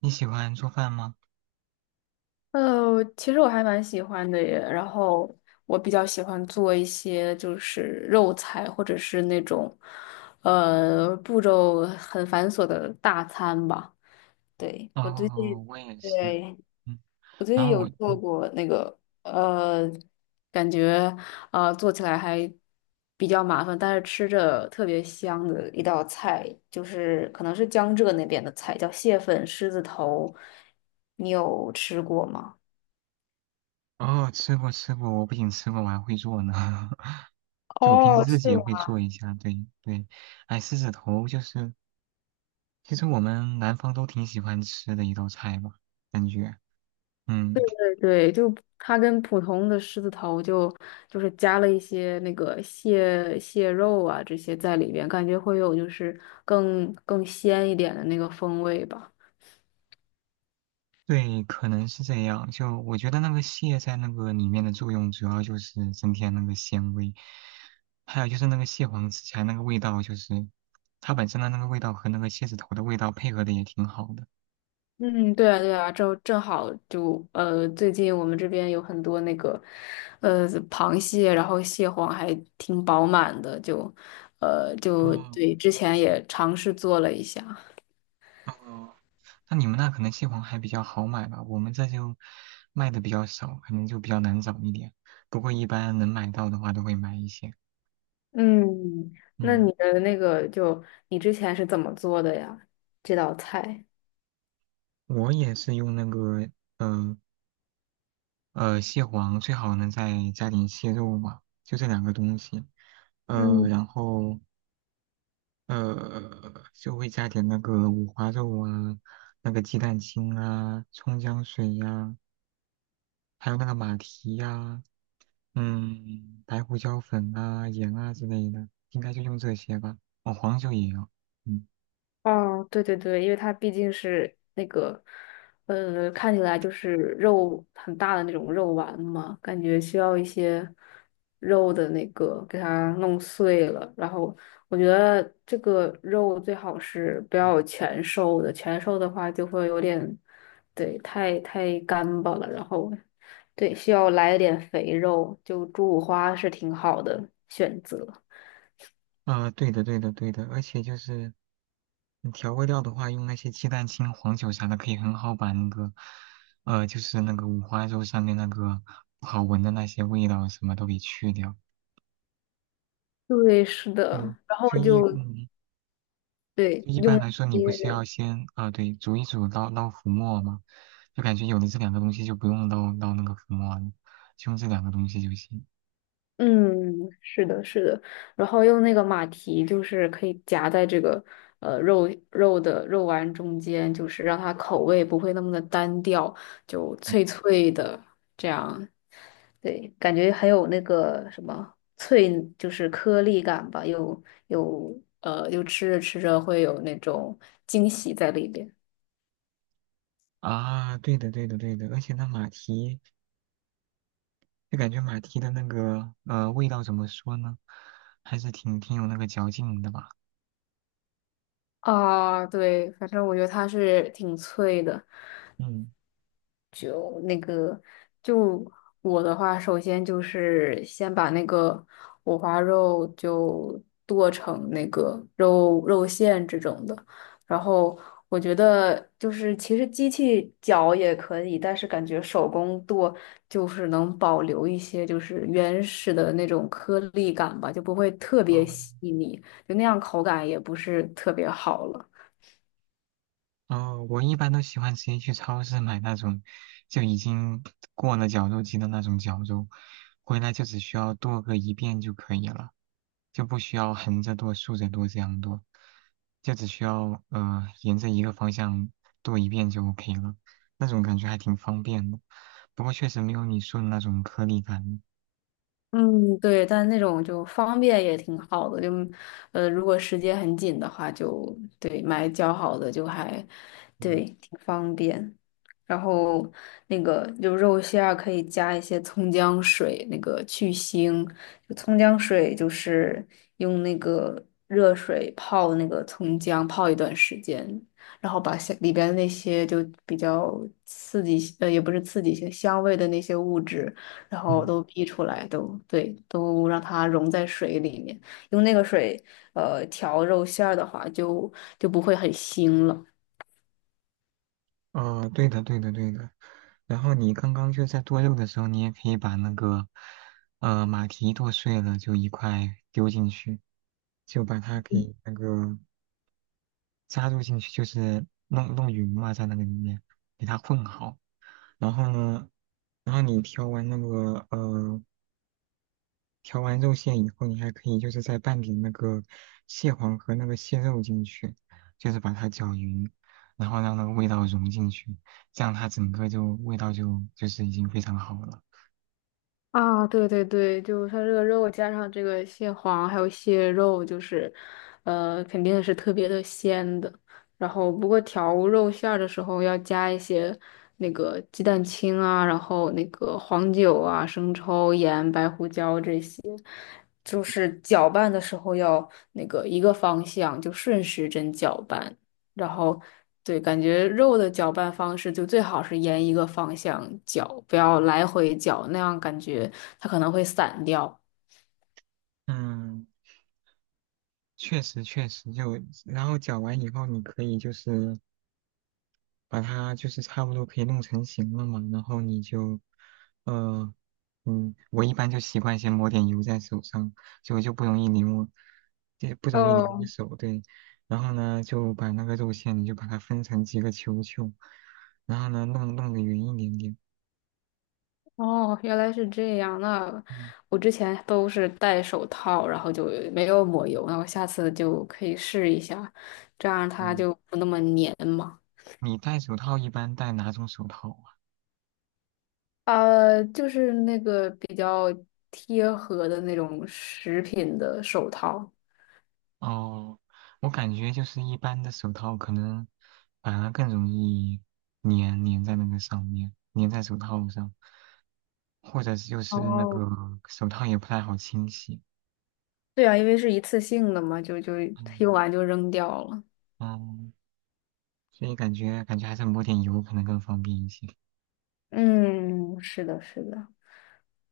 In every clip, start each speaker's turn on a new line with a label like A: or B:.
A: 你喜欢做饭吗？
B: 其实我还蛮喜欢的耶。然后我比较喜欢做一些就是肉菜，或者是那种步骤很繁琐的大餐吧。对，我最近，
A: 哦，我也是。
B: 对，
A: 嗯，
B: 我最
A: 然
B: 近
A: 后
B: 有
A: 我
B: 做过那个呃，感觉做起来还比较麻烦，但是吃着特别香的一道菜，就是可能是江浙那边的菜，叫蟹粉狮子头。你有吃过吗？
A: 哦吃过吃过，我不仅吃过，我还会做呢。就我平时
B: 哦，
A: 自己
B: 是
A: 也
B: 吗？
A: 会做一下，对对。哎，狮子头就是，其实我们南方都挺喜欢吃的一道菜吧，感觉，嗯，
B: 对对，就它跟普通的狮子头就是加了一些那个蟹肉啊这些在里边，感觉会有就是更鲜一点的那个风味吧。
A: 对，可能是这样。就我觉得那个蟹在那个里面的作用，主要就是增添那个鲜味，还有就是那个蟹黄吃起来那个味道，就是它本身的那个味道和那个蟹子头的味道配合的也挺好的。
B: 嗯，对啊对啊，正好就最近我们这边有很多那个螃蟹，然后蟹黄还挺饱满的，就就
A: 嗯。
B: 对，之前也尝试做了一下。
A: 哦，那你们那可能蟹黄还比较好买吧，我们这就卖的比较少，可能就比较难找一点。不过一般能买到的话都会买一些。
B: 嗯，那
A: 嗯，
B: 你的那个就你之前是怎么做的呀？这道菜？
A: 我也是用那个呃蟹黄，最好能再加点蟹肉吧，就这两个东西。
B: 嗯。
A: 然后就会加点那个五花肉啊，那个鸡蛋清啊，葱姜水呀、还有那个马蹄呀、嗯，白胡椒粉啊、盐啊之类的，应该就用这些吧。哦，黄酒也有。嗯。
B: 哦，对对对，因为它毕竟是那个，呃，看起来就是肉很大的那种肉丸嘛，感觉需要一些肉的那个给它弄碎了。然后我觉得这个肉最好是不要全瘦的，全瘦的话就会有点，对，太干巴了。然后，对，需要来一点肥肉，就猪五花是挺好的选择。
A: 啊，对的，对的，对的。而且就是嗯调味料的话，用那些鸡蛋清、黄酒啥的，可以很好把那个，就是那个五花肉上面那个不好闻的那些味道什么都给去掉。
B: 对，是
A: 对，
B: 的，然后
A: 就一
B: 就
A: 嗯，就
B: 对
A: 一
B: 用。
A: 般来说，你
B: 一
A: 不是要
B: 些。
A: 先啊、对，煮一煮捞浮沫吗？就感觉有了这两个东西，就不用捞那个浮沫了，就用这两个东西就行。
B: 嗯，是的，是的，然后用那个马蹄，就是可以夹在这个肉丸中间，就是让它口味不会那么的单调，就
A: 嗯
B: 脆脆的这样，对，感觉很有那个什么脆，就是颗粒感吧，有就吃着吃着会有那种惊喜在里边。
A: 啊，对的，对的，对的，而且那马蹄，就感觉马蹄的那个味道怎么说呢，还是挺有那个嚼劲的吧。
B: 啊，对，反正我觉得它是挺脆的。
A: 嗯，
B: 就那个，就我的话，首先就是先把那个五花肉就剁成那个肉馅这种的，然后我觉得就是其实机器搅也可以，但是感觉手工剁就是能保留一些就是原始的那种颗粒感吧，就不会特别
A: 哦，
B: 细腻，就那样口感也不是特别好了。
A: 哦，我一般都喜欢直接去超市买那种就已经过了绞肉机的那种绞肉，回来就只需要剁个一遍就可以了，就不需要横着剁、竖着剁这样剁，就只需要沿着一个方向剁一遍就 OK 了，那种感觉还挺方便的。不过确实没有你说的那种颗粒感。
B: 嗯，对，但那种就方便也挺好的，就如果时间很紧的话就，对买较好的就还对
A: 嗯，
B: 挺方便。然后那个就肉馅儿可以加一些葱姜水，那个去腥。就葱姜水就是用那个热水泡那个葱姜，泡一段时间，然后把下里边那些就比较刺激，也不是刺激性，香味的那些物质。然后
A: 嗯。
B: 都逼出来，都对，都让它溶在水里面，用那个水调肉馅儿的话就不会很腥了。
A: 啊、对的，对的，对的。然后你刚刚就在剁肉的时候，你也可以把那个马蹄剁碎了，就一块丢进去，就把它给那个加入进去，就是弄弄匀嘛，在那个里面给它混好。然后呢，然后你调完那个调完肉馅以后，你还可以就是再拌点那个蟹黄和那个蟹肉进去，就是把它搅匀，然后让那个味道融进去，这样它整个就味道就就是已经非常好了。
B: 啊，对对对，就是它这个肉加上这个蟹黄还有蟹肉，就是，呃，肯定是特别的鲜的。然后不过调肉馅儿的时候要加一些那个鸡蛋清啊，然后那个黄酒啊、生抽、盐、白胡椒这些，就是搅拌的时候要那个一个方向，就顺时针搅拌。然后对，感觉肉的搅拌方式就最好是沿一个方向搅，不要来回搅，那样感觉它可能会散掉。
A: 嗯，确实确实就，然后搅完以后，你可以就是把它就是差不多可以弄成型了嘛，然后你就，呃，嗯，我一般就习惯先抹点油在手上，就就不容易粘我，就不容易粘我
B: 哦
A: 手，对。然后呢，就把那个肉馅，你就把它分成几个球球，然后呢，弄弄得圆一点点。
B: 哦，原来是这样。那
A: 嗯，
B: 我之前都是戴手套，然后就没有抹油。那我下次就可以试一下，这样它
A: 对。
B: 就不那么粘嘛。
A: 你戴手套一般戴哪种手套啊
B: 呃，就是那个比较贴合的那种食品的手套。
A: 哦，我感觉就是一般的手套可能反而更容易粘在那个上面，粘在手套上，或者是就是那
B: 哦。
A: 个手套也不太好清洗。
B: 对啊，因为是一次性的嘛，就用
A: 嗯
B: 完就扔掉了。
A: 嗯，所以感觉还是抹点油可能更方便一些。
B: 嗯，是的，是的。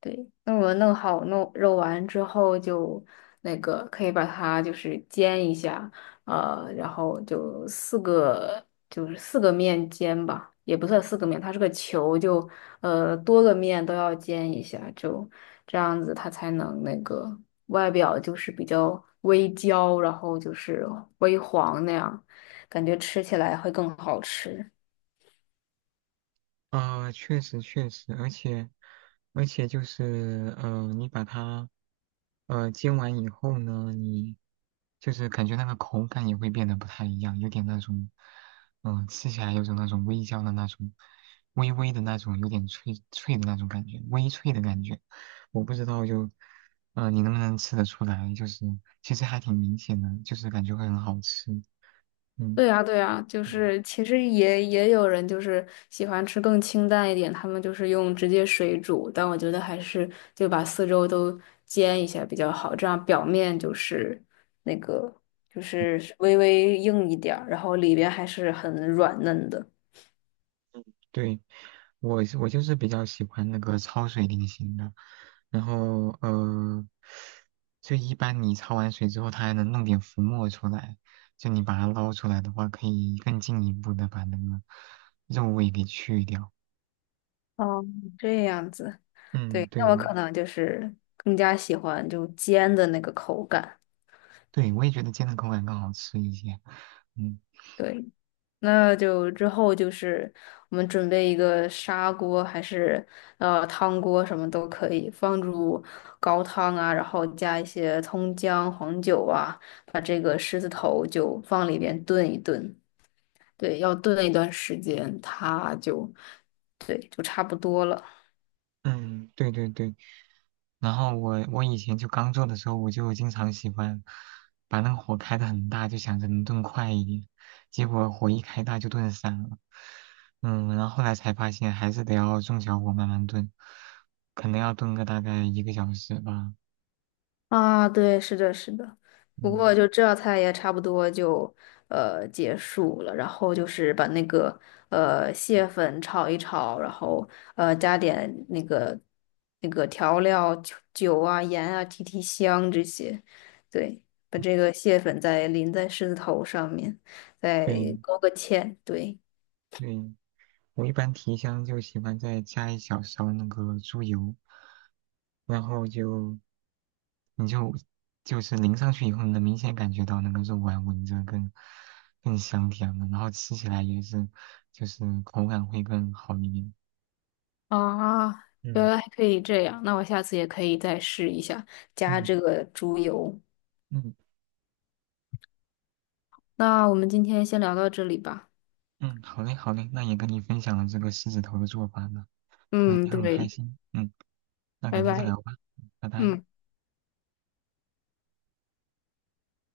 B: 对，那我弄好弄肉丸之后就那个可以把它就是煎一下，然后就四个就是四个面煎吧，也不算四个面，它是个球，就多个面都要煎一下，就这样子它才能那个外表就是比较微焦，然后就是微黄那样，感觉吃起来会更好吃。
A: 啊，确实确实，而且就是你把它煎完以后呢，你就是感觉那个口感也会变得不太一样，有点那种嗯、吃起来有种那种微焦的那种微微的那种有点脆脆的那种感觉，微脆的感觉，我不知道就你能不能吃得出来，就是其实还挺明显的，就是感觉会很好吃，嗯
B: 对呀，对呀，就
A: 嗯，
B: 是其实也有人就是喜欢吃更清淡一点，他们就是用直接水煮，但我觉得还是就把四周都煎一下比较好，这样表面就是那个就是微微硬一点儿，然后里边还是很软嫩的。
A: 对。我就是比较喜欢那个焯水类型的，然后就一般你焯完水之后，它还能弄点浮沫出来，就你把它捞出来的话，可以更进一步的把那个肉味给去掉。
B: 哦，这样子，
A: 嗯，
B: 对，
A: 对
B: 那我
A: 的，
B: 可能就是更加喜欢就煎的那个口感。
A: 对，我也觉得煎的口感更好吃一些。嗯
B: 对。那就之后就是我们准备一个砂锅，还是汤锅，什么都可以，放入高汤啊，然后加一些葱姜、黄酒啊，把这个狮子头就放里边炖一炖。对，要炖一段时间，它就对，就差不多了。
A: 嗯，对对对。然后我以前就刚做的时候，我就经常喜欢把那个火开的很大，就想着能炖快一点，结果火一开大就炖散了。嗯，然后后来才发现还是得要中小火慢慢炖，可能要炖个大概1个小时吧。
B: 啊，对，是的，是的。不过
A: 嗯，
B: 就这道菜也差不多就结束了，然后就是把那个蟹粉炒一炒，然后加点那个那个调料酒啊、盐啊提香这些，对，把这个蟹粉再淋在狮子头上面，
A: 对
B: 再勾个芡，对。
A: 对，我一般提香就喜欢再加一小勺那个猪油，然后就你就就是淋上去以后，你能明显感觉到那个肉丸闻着更更香甜了，然后吃起来也是就是口感会更好一点。
B: 啊，原
A: 嗯
B: 来还可以这样，那我下次也可以再试一下，加
A: 嗯
B: 这个猪油。
A: 嗯
B: 那我们今天先聊到这里吧。
A: 嗯，好嘞好嘞，那也跟你分享了这个狮子头的做法呢，嗯，
B: 嗯，
A: 也很开
B: 对，
A: 心，嗯，那改
B: 拜
A: 天再
B: 拜。
A: 聊吧，嗯拜拜。
B: 嗯。